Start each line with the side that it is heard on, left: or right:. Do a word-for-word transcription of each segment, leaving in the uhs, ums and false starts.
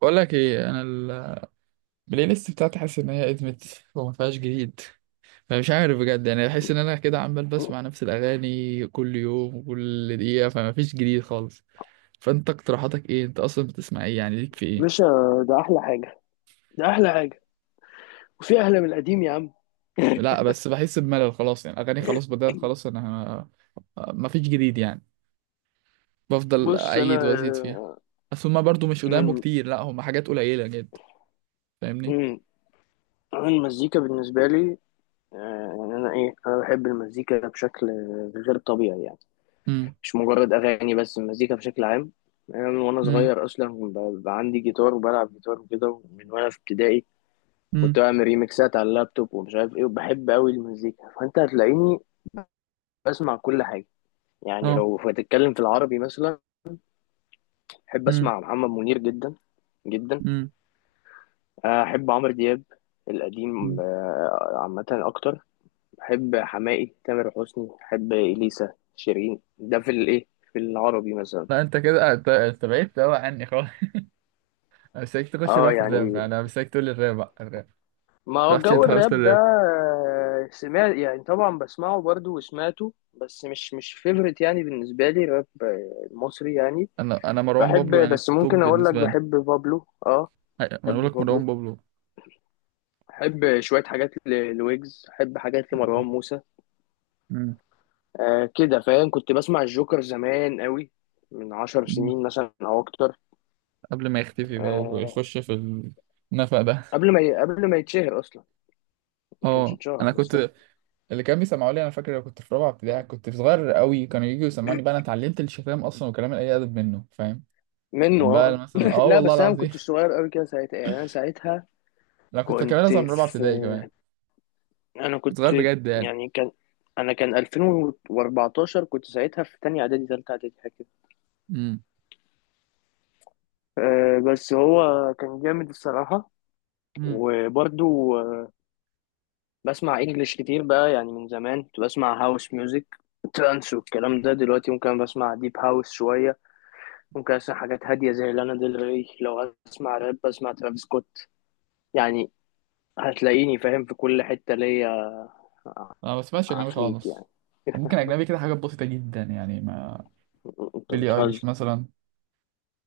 right: بقول لك ايه. انا ال- البلاي ليست بتاعتي حاسس ان هي ادمت وما فيهاش جديد. فمش عارف بجد، يعني بحس ان انا كده عمال بسمع نفس الاغاني كل يوم وكل دقيقه، فما فيش جديد خالص. فانت اقتراحاتك ايه؟ انت اصلا بتسمع ايه؟ يعني ليك في ايه؟
left: باشا. ده احلى حاجه. ده احلى حاجه. وفي احلى من القديم يا عم.
right: لا بس بحس بملل خلاص، يعني اغاني خلاص، بدأت خلاص انا، ما فيش جديد يعني، بفضل
left: بص انا،
right: اعيد وازيد فيها.
left: آه،
right: اصل هما برضو مش قدامه
left: من
right: كتير، لا هما حاجات قليله جدا. فاهمني؟
left: مم، أنا المزيكا بالنسبه لي. آه، يعني انا ايه انا بحب المزيكا بشكل غير طبيعي يعني.
right: امم،
left: مش مجرد اغاني بس المزيكا بشكل عام. انا من وانا
right: امم،
left: صغير اصلا ب- بقى عندي جيتار وبلعب جيتار وكده من وانا في ابتدائي. كنت
right: امم،
left: بعمل ريميكسات على اللابتوب ومش عارف ايه وبحب قوي المزيكا، فانت هتلاقيني بسمع كل حاجه. يعني
right: اه،
left: لو هتتكلم في العربي مثلا، احب
right: امم،
left: اسمع محمد منير جدا جدا.
right: امم،
left: آه، احب عمرو دياب القديم،
right: امم.
left: آه، عامه اكتر. بحب حماقي، تامر حسني، بحب اليسا، شيرين، ده في الايه، في العربي مثلا.
right: لا انت كده، انت انت بعدت قوي عني خالص. انا مستنيك تخش
left: اه
right: بقى في الراب،
left: يعني
right: يعني انا مستنيك تقول لي الراب بقى الراب.
left: ما هو
right: رحت انت
left: جو
right: خالص في
left: الراب ده،
right: الراب.
left: آه، سمعت يعني طبعا بسمعه برضو وسمعته، بس مش مش فيفرت يعني. بالنسبة لي الراب، آه، المصري يعني.
right: انا انا مروان بابلو
left: بحب،
right: يعني
left: بس
right: توب
left: ممكن اقول لك
right: بالنسبه لي.
left: بحب بابلو، اه
right: أي- ما انا
left: بحب
right: بقول لك مروان
left: بابلو.
right: بابلو.
left: بحب شوية حاجات ل- لويجز، بحب حاجات لمروان موسى.
right: مم.
left: آه كده فاهم. كنت بسمع الجوكر زمان قوي من عشر
right: مم.
left: سنين مثلا او اكتر.
right: قبل ما يختفي بقى
left: آه
right: ويخش في النفق ده.
left: قبل ما ي... قبل ما يتشهر اصلا، ما كانش
right: اه انا
left: اتشهر لسه.
right: كنت، اللي كان بيسمعوا لي انا فاكر لو كنت في رابعه ابتدائي، كنت صغير قوي، كانوا يجوا يسمعني بقى انا اتعلمت الشتام اصلا وكلام اي ادب منه، فاهم؟
left: منه
right: كان بقى
left: اه.
right: مثلا اه
left: لا
right: والله
left: بس انا ما
right: العظيم
left: كنتش صغير قوي كده ساعتها، يعني انا ساعتها
right: انا كنت كمان
left: كنت
right: اصلا من رابعه
left: في
right: ابتدائي كمان،
left: انا
right: كنت
left: كنت
right: صغير بجد يعني.
left: يعني كان انا كان ألفين وأربعتاشر كنت ساعتها في تانية اعدادي، تالتة اعدادي، حاجه كده. آه بس هو كان جامد الصراحه.
right: امم.
left: وبرده بسمع انجلش كتير بقى، يعني من زمان كنت بسمع هاوس ميوزك، ترانس والكلام ده. دلوقتي ممكن بسمع ديب هاوس شوية، ممكن اسمع حاجات هادية زي لانا ديل ري، لو اسمع راب بسمع ترافيس سكوت يعني. هتلاقيني فاهم في كل حتة ليا.
right: انا ما بسمعش اجنبي
left: عفريت
right: خالص.
left: يعني.
right: ممكن اجنبي كده حاجات بسيطه جدا يعني، ما
left: انت
right: بيلي ايليش
left: بتهزر.
right: مثلا،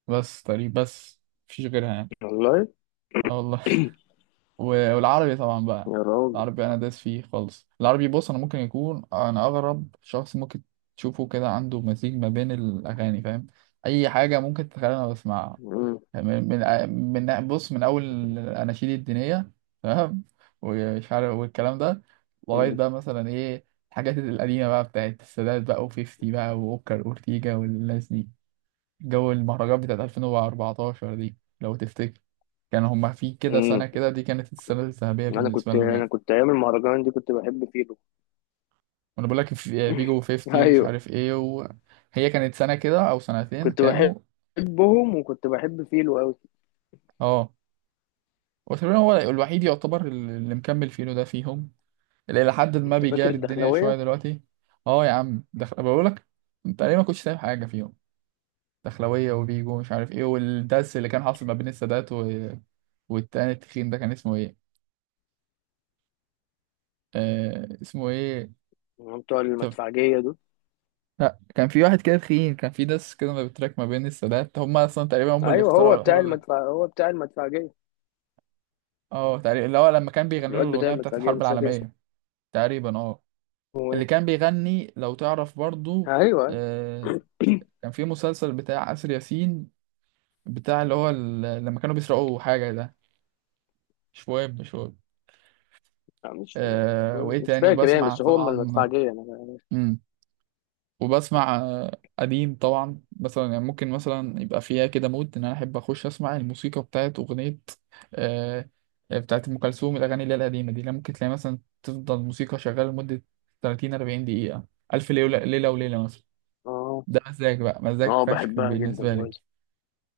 right: بس تقريبا بس، مفيش غيرها يعني.
left: والله.
right: اه والله و- والعربي طبعا بقى،
left: يا راجل.
right: العربي انا داس فيه خالص. العربي، بص انا ممكن يكون انا اغرب شخص ممكن تشوفه كده، عنده مزيج ما بين الاغاني، فاهم؟ اي حاجه ممكن تتخيلها انا بسمعها.
left: مم.
right: من من من بص، من اول الاناشيد الدينيه، تمام، ومش عارف والكلام ده، لغايه
left: مم.
right: بقى مثلا ايه، الحاجات القديمه بقى بتاعت السادات بقى وفيفتي بقى واوكر اورتيجا والناس دي. جو المهرجان بتاعت ألفين وأربعة عشر دي لو تفتكر، كان هما في كده
left: مم.
right: سنه كده، دي كانت السنه الذهبيه
left: انا
right: بالنسبه
left: كنت
right: لهم
left: انا
right: يعني.
left: كنت ايام المهرجان دي كنت بحب فيلو.
right: وانا بقول لك في- فيجو وفيفتي ومش
left: ايوه
right: عارف ايه، وهي كانت سنه كده او سنتين
left: كنت
right: كانوا.
left: بحبهم، وكنت بحب فيلو قوي.
right: اه وتقريبا هو الوحيد يعتبر اللي مكمل فيه ده فيهم، اللي الى حد ما
left: انت فاكر
right: بيجاري الدنيا شويه
left: الدخلاوية؟
right: دلوقتي. اه يا عم دخل بقول لك، انت ليه ما كنتش سايب حاجه فيهم؟ دخلويه وبيجو ومش عارف ايه، والدس اللي كان حاصل ما بين السادات و... والتاني التخين ده كان اسمه ايه؟ آه اسمه ايه؟
left: بتوع
right: طب
left: المدفعجية دول.
right: لا، كان في واحد كده تخين، كان في دس كده ما بتراك ما بين السادات، هم اصلا تقريبا هم اللي
left: ايوه،
right: اخترعوا
left: هو بتاع
right: الحوار ده.
left: المدفع، هو بتاع المدفعجيه.
right: اه تقريبا اللي هو لما كان بيغني له
left: الواد بتاع
right: الاغنيه بتاعت
left: المدفعجيه
right: الحرب
left: مش فاكر اسمه
right: العالميه. تقريبا اه اللي
left: ايه.
right: كان بيغني، لو تعرف برضو.
left: ايوه، أيوة.
right: آه كان في مسلسل بتاع آسر ياسين، بتاع اللي هو ال- لما كانوا بيسرقوا حاجة ده، شواب شواب.
left: مش
right: آه
left: مم،
right: وإيه
left: مش
right: تاني؟
left: فاكر يعني،
right: وبسمع
left: بس هو من
right: طبعا.
left: المدفعجيه انا فاكر.
right: مم. وبسمع آه، قديم طبعا، مثلا يعني ممكن مثلا يبقى فيها كده مود إن أنا أحب أخش أسمع الموسيقى بتاعت أغنية، آه بتاعت أم كلثوم، الأغاني اللي هي القديمة دي، اللي ممكن تلاقي مثلا تفضل موسيقى شغالة لمدة تلاتين اربعين دقيقة. ألف ليلة ليلة وليلة مثلا.
left: اه
right: ده مزاج بقى، مزاج
left: اه،
right: فشخ
left: بحبها جدا
right: بالنسبة لي،
left: بويز.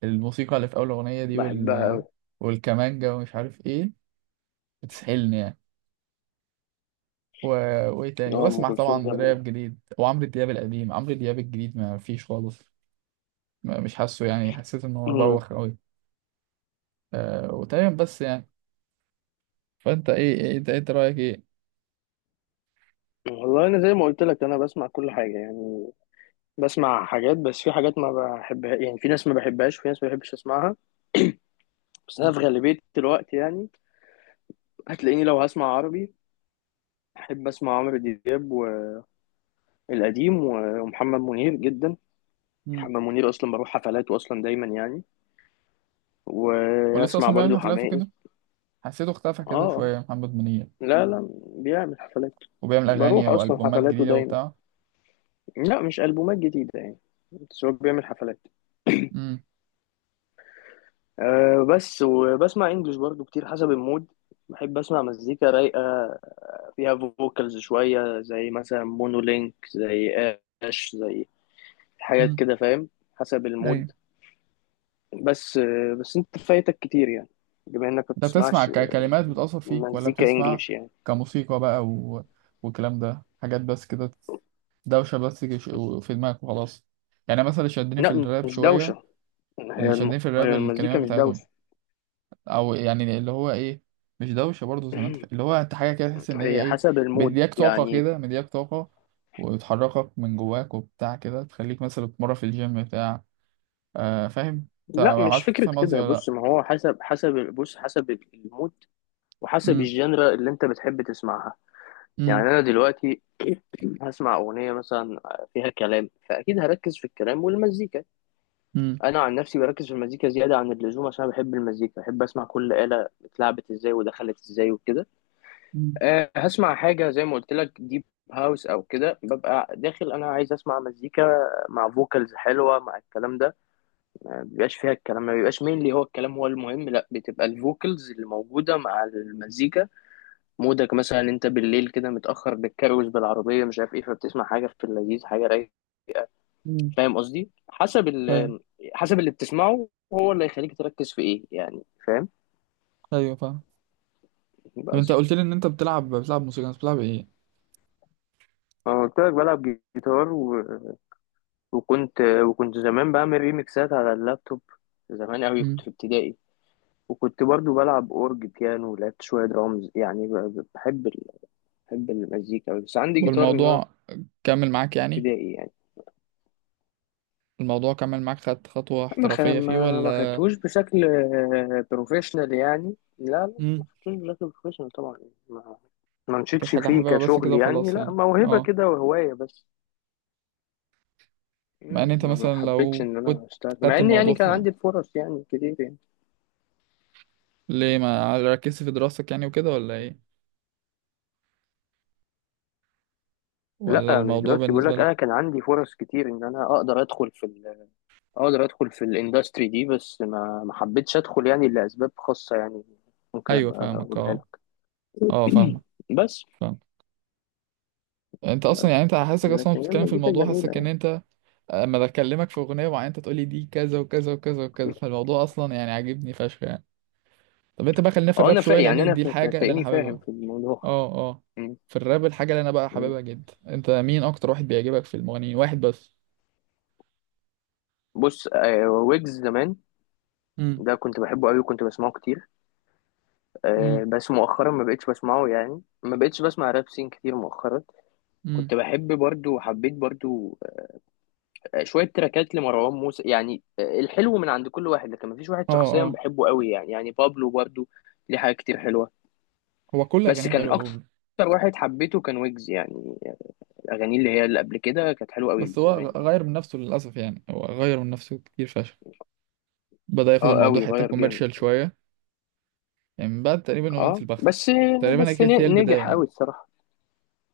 right: الموسيقى اللي في أول أغنية دي،
left: بحبها
right: وال...
left: قوي.
right: والكمانجة ومش عارف إيه، بتسحلني و... وايه تاني؟
left: اه، ام
right: واسمع
left: كلثوم
right: طبعا
left: جميله.
right: راب جديد، وعمرو دياب القديم، عمرو دياب الجديد ما فيش خالص، ما مش حاسه يعني، حسيت ان هو
left: مم.
right: بوخ قوي. آه وتمام بس يعني. فانت ايه ايه انت، إنت رايك ايه؟
left: والله انا زي ما قلت لك انا بسمع كل حاجه يعني. بسمع حاجات، بس في حاجات ما بحبها يعني، في ناس ما بحبهاش، وفي ناس ما بحبش اسمعها. بس انا في غالبيه الوقت يعني هتلاقيني لو هسمع عربي احب اسمع عمرو دياب والقديم، ومحمد منير جدا.
right: مم.
left: محمد منير اصلا بروح حفلاته اصلا دايما يعني،
right: ولسه
left: واسمع
right: اصلا بيعمل
left: برضو
right: حفلات
left: حماقي.
right: وكده؟ حسيته اختفى كده
left: اه،
right: شويه محمد منير.
left: لا لا، بيعمل حفلات،
right: وبيعمل اغاني
left: بروح اصلا
right: والبومات
left: حفلاته
right: جديده
left: دايما.
right: وبتاع؟
left: لا مش البومات جديده يعني، بس هو بيعمل حفلات.
right: امم.
left: أه بس. وبسمع انجلش برضو كتير حسب المود. بحب اسمع مزيكا رايقه فيها فوكالز شويه، زي مثلا مونولينك، زي اش، زي حاجات
right: مم.
left: كده فاهم. حسب
right: ايوه.
left: المود. بس، بس انت فايتك كتير يعني، بما انك ما
right: انت بتسمع
left: بتسمعش آه،
right: ككلمات بتأثر فيك، ولا
left: مزيكا
right: بتسمع
left: انجليش يعني.
right: كموسيقى بقى و... والكلام ده حاجات بس كده، دوشة بس كش- في دماغك وخلاص؟ يعني مثلا اللي شدني في
left: لا
right: الراب
left: مش
right: شوية،
left: دوشة،
right: اللي
left: هي الم-
right: شدني في
left: هي
right: الراب
left: المزيكا
right: الكلمات
left: مش
right: بتاعتهم،
left: دوشة.
right: أو يعني اللي هو إيه، مش دوشة برضه زي ما أنت فاهم. اللي هو أنت حاجة كده تحس إن هي
left: هي
right: إيه،
left: حسب المود
right: مدياك طاقة
left: يعني.
right: كده، مدياك طاقة، وتحركك من جواك وبتاع كده، تخليك مثلا تتمرن في الجيم بتاع آه فاهم؟ أنت
left: لا مش
right: عارف، أنت
left: فكرة
right: فاهم قصدي
left: كده،
right: ولا لأ؟
left: بص ما هو حسب، حسب بص حسب المود وحسب
right: امم،
left: الجنرا اللي انت بتحب تسمعها. يعني
right: امم،
left: انا دلوقتي هسمع اغنية مثلا فيها كلام، فاكيد هركز في الكلام والمزيكا.
right: امم،
left: انا عن نفسي بركز في المزيكا زيادة عن اللزوم، عشان بحب المزيكا، بحب اسمع كل آلة اتلعبت ازاي ودخلت ازاي وكده.
right: امم،
left: أه هسمع حاجة زي ما قلت لك، ديب هاوس أو كده، ببقى داخل أنا عايز أسمع مزيكا مع فوكالز حلوة، مع الكلام ده. ما بيبقاش فيها الكلام، ما بيبقاش مين هو الكلام هو المهم، لا، بتبقى الفوكالز اللي موجودة مع المزيكا. مودك مثلا أنت بالليل كده متأخر بتكروز بالعربية مش عارف إيه، فبتسمع حاجة في اللذيذ، حاجة رايقة.
right: امم.
left: فاهم قصدي، حسب،
right: أيوه.
left: ال حسب اللي بتسمعه هو اللي هيخليك تركز في إيه يعني، فاهم.
right: أيوه فاهم. طب
left: بس.
right: أنت قلت لي إن أنت بتلعب بتلعب موسيقى، أنت بتلعب إيه؟
left: أنا قلت لك بلعب جيتار. وكنت وكنت زمان بعمل ريميكسات على اللابتوب، زمان قوي كنت
right: امم.
left: في ابتدائي. وكنت برضو بلعب اورج بيانو، ولعبت شوية درامز يعني. ب- ب- بحب ال... بحب المزيكا أوي، بس عندي جيتار من وأنا
right: والموضوع كمل معاك يعني؟
left: ابتدائي يعني.
right: الموضوع كمل معاك، خدت خطوة
left: ما خ...
right: احترافية فيه
left: ما ما
right: ولا؟
left: خدتوش بشكل آه، بروفيشنال يعني، لا لا، ما
right: امم.
left: خدتوش بشكل بروفيشنال طبعا. ما ما
right: كانت
left: مشيتش
right: حاجة
left: فيه
right: حاببها بس كده
left: كشغل يعني،
right: وخلاص
left: لا
right: يعني.
left: موهبة
right: اه.
left: كده وهواية بس.
right: مع ان انت
left: مم، ما
right: مثلا
left: حبيتش
right: لو
left: ان
right: كنت
left: انا اشتغل، مع
right: خدت
left: ان
right: الموضوع
left: يعني
right: في،
left: كان عندي فرص يعني كتير يعني.
right: ليه ما ركزت في دراستك يعني وكده، ولا ايه؟ ولا
left: لا مش
right: الموضوع
left: دراستي، بيقول
right: بالنسبة
left: لك
right: لك.
left: انا كان عندي فرص كتير ان انا اقدر ادخل في ال... اقدر ادخل في الاندستري دي، بس ما ما حبيتش ادخل يعني لاسباب خاصه يعني، ممكن
right: ايوه
left: ابقى
right: فاهمك،
left: اقولها
right: اه
left: لك.
right: اه فاهمك.
left: بس.
right: فاهم. انت اصلا يعني
left: بس
right: انت حاسسك اصلا
left: لكن هي
right: بتتكلم في
left: مزيكا
right: الموضوع،
left: جميله
right: حاسسك ان
left: يعني.
right: انت اما بكلمك في اغنية معينة انت تقولي دي كذا وكذا وكذا وكذا، فالموضوع اصلا يعني عاجبني فشخ يعني. طب انت بقى خلينا في
left: اه
right: الراب
left: انا فا...
right: شوية،
left: يعني
right: لان
left: انا
right: دي
left: فا...
right: الحاجة اللي انا
left: هتلاقيني فاهم
right: حاببها.
left: في الموضوع.
right: اه اه.
left: م-
right: في الراب الحاجة اللي انا بقى
left: م.
right: حاببها جدا، انت مين اكتر واحد بيعجبك في المغنيين؟ واحد بس.
left: بص آه، ويجز زمان
right: امم،
left: ده كنت بحبه قوي وكنت بسمعه كتير.
right: امم،
left: آه، بس مؤخرا ما بقتش بسمعه يعني، ما بقتش بسمع راب سين كتير مؤخرا.
right: امم.
left: كنت بحب برضو وحبيت برضو شويه تراكات لمروان موسى يعني. آه، الحلو من عند كل واحد، لكن مفيش واحد
right: اه
left: شخصيا
right: اه.
left: بحبه قوي يعني، يعني بابلو برضه ليه حاجات كتير حلوه.
right: هو كل
left: بس
right: اغانيه
left: كان
right: حلوه
left: اكتر
right: بوبلو.
left: واحد حبيته كان ويجز يعني، اغانيه اللي هي اللي قبل كده كانت حلوه قوي
right: بس هو
left: زمان يعني.
right: غير من نفسه للاسف يعني، هو غير من نفسه كتير فشخ، بدأ ياخد
left: اه
right: الموضوع
left: قوي،
right: حته
left: غير جامد.
right: كوميرشال شويه، يعني من بعد تقريبا اغنيه
left: اه،
right: البخت،
left: بس
right: تقريبا هي
left: بس
right: كانت هي
left: ن-
right: البدايه
left: نجح
right: يعني.
left: قوي الصراحه.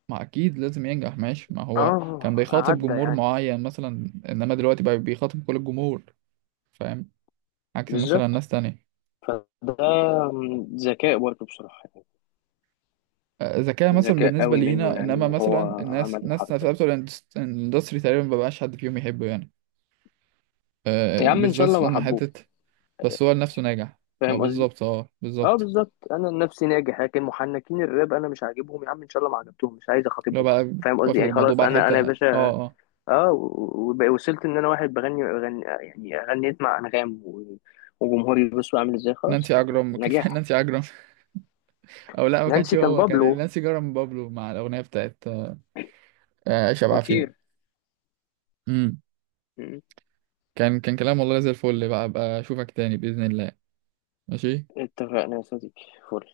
right: ما اكيد لازم ينجح ماشي، ما هو كان
left: اه
right: بيخاطب
left: عدى
right: جمهور
left: يعني.
right: معين مثلا، انما دلوقتي بقى بيخاطب كل الجمهور، فاهم؟ عكس مثلا
left: بالظبط.
right: ناس تانية.
left: فده ذكاء برضه بصراحه يعني،
right: ذكاء مثلا
left: ذكاء
right: بالنسبة
left: قوي منه
right: لينا،
left: يعني
right: إنما
left: ان
right: مثلا
left: هو
right: الناس،
left: عمل
right: ناس
left: الحركه
right: نفسها
left: دي.
right: بتوع الاندس- الاندستري تقريبا مبقاش حد فيهم يحبه يعني. آه،
left: يا عم ان شاء
right: بالذات
left: الله ما
right: لما
left: حبوه،
right: حتة. بس هو لنفسه ناجح. ما
left: فاهم قصدي.
right: بالظبط، اه
left: اه
right: بالظبط.
left: بالظبط، انا نفسي ناجح، لكن محنكين الراب انا مش عاجبهم. يا عم ان شاء الله ما عجبتهم، مش عايز
right: لو
left: اخاطبهم اصلا،
right: بقى
left: فاهم قصدي
right: واخد
left: يعني.
right: الموضوع
left: خلاص
right: بقى
left: انا انا يا
right: الحتة، اه
left: باشا.
right: اه.
left: اه و- و- وصلت ان انا واحد بغني غني يعني، غنيت مع انغام و- وجمهوري بصوا عامل ازاي خلاص.
right: نانسي عجرم كيف
left: نجاح.
right: نانسي عجرم؟ أو لا ما كانش
left: نانسي كان
right: هو، كان
left: بابلو
right: نانسي عجرم بابلو مع الأغنية بتاعت آه، عيشة بعافية.
left: خطير.
right: أمم.
left: م.
right: كان كان كلام والله زي الفل بقى. بقى أشوفك تاني بإذن الله. ماشي.
left: اتفقنا يا صديقي. فل.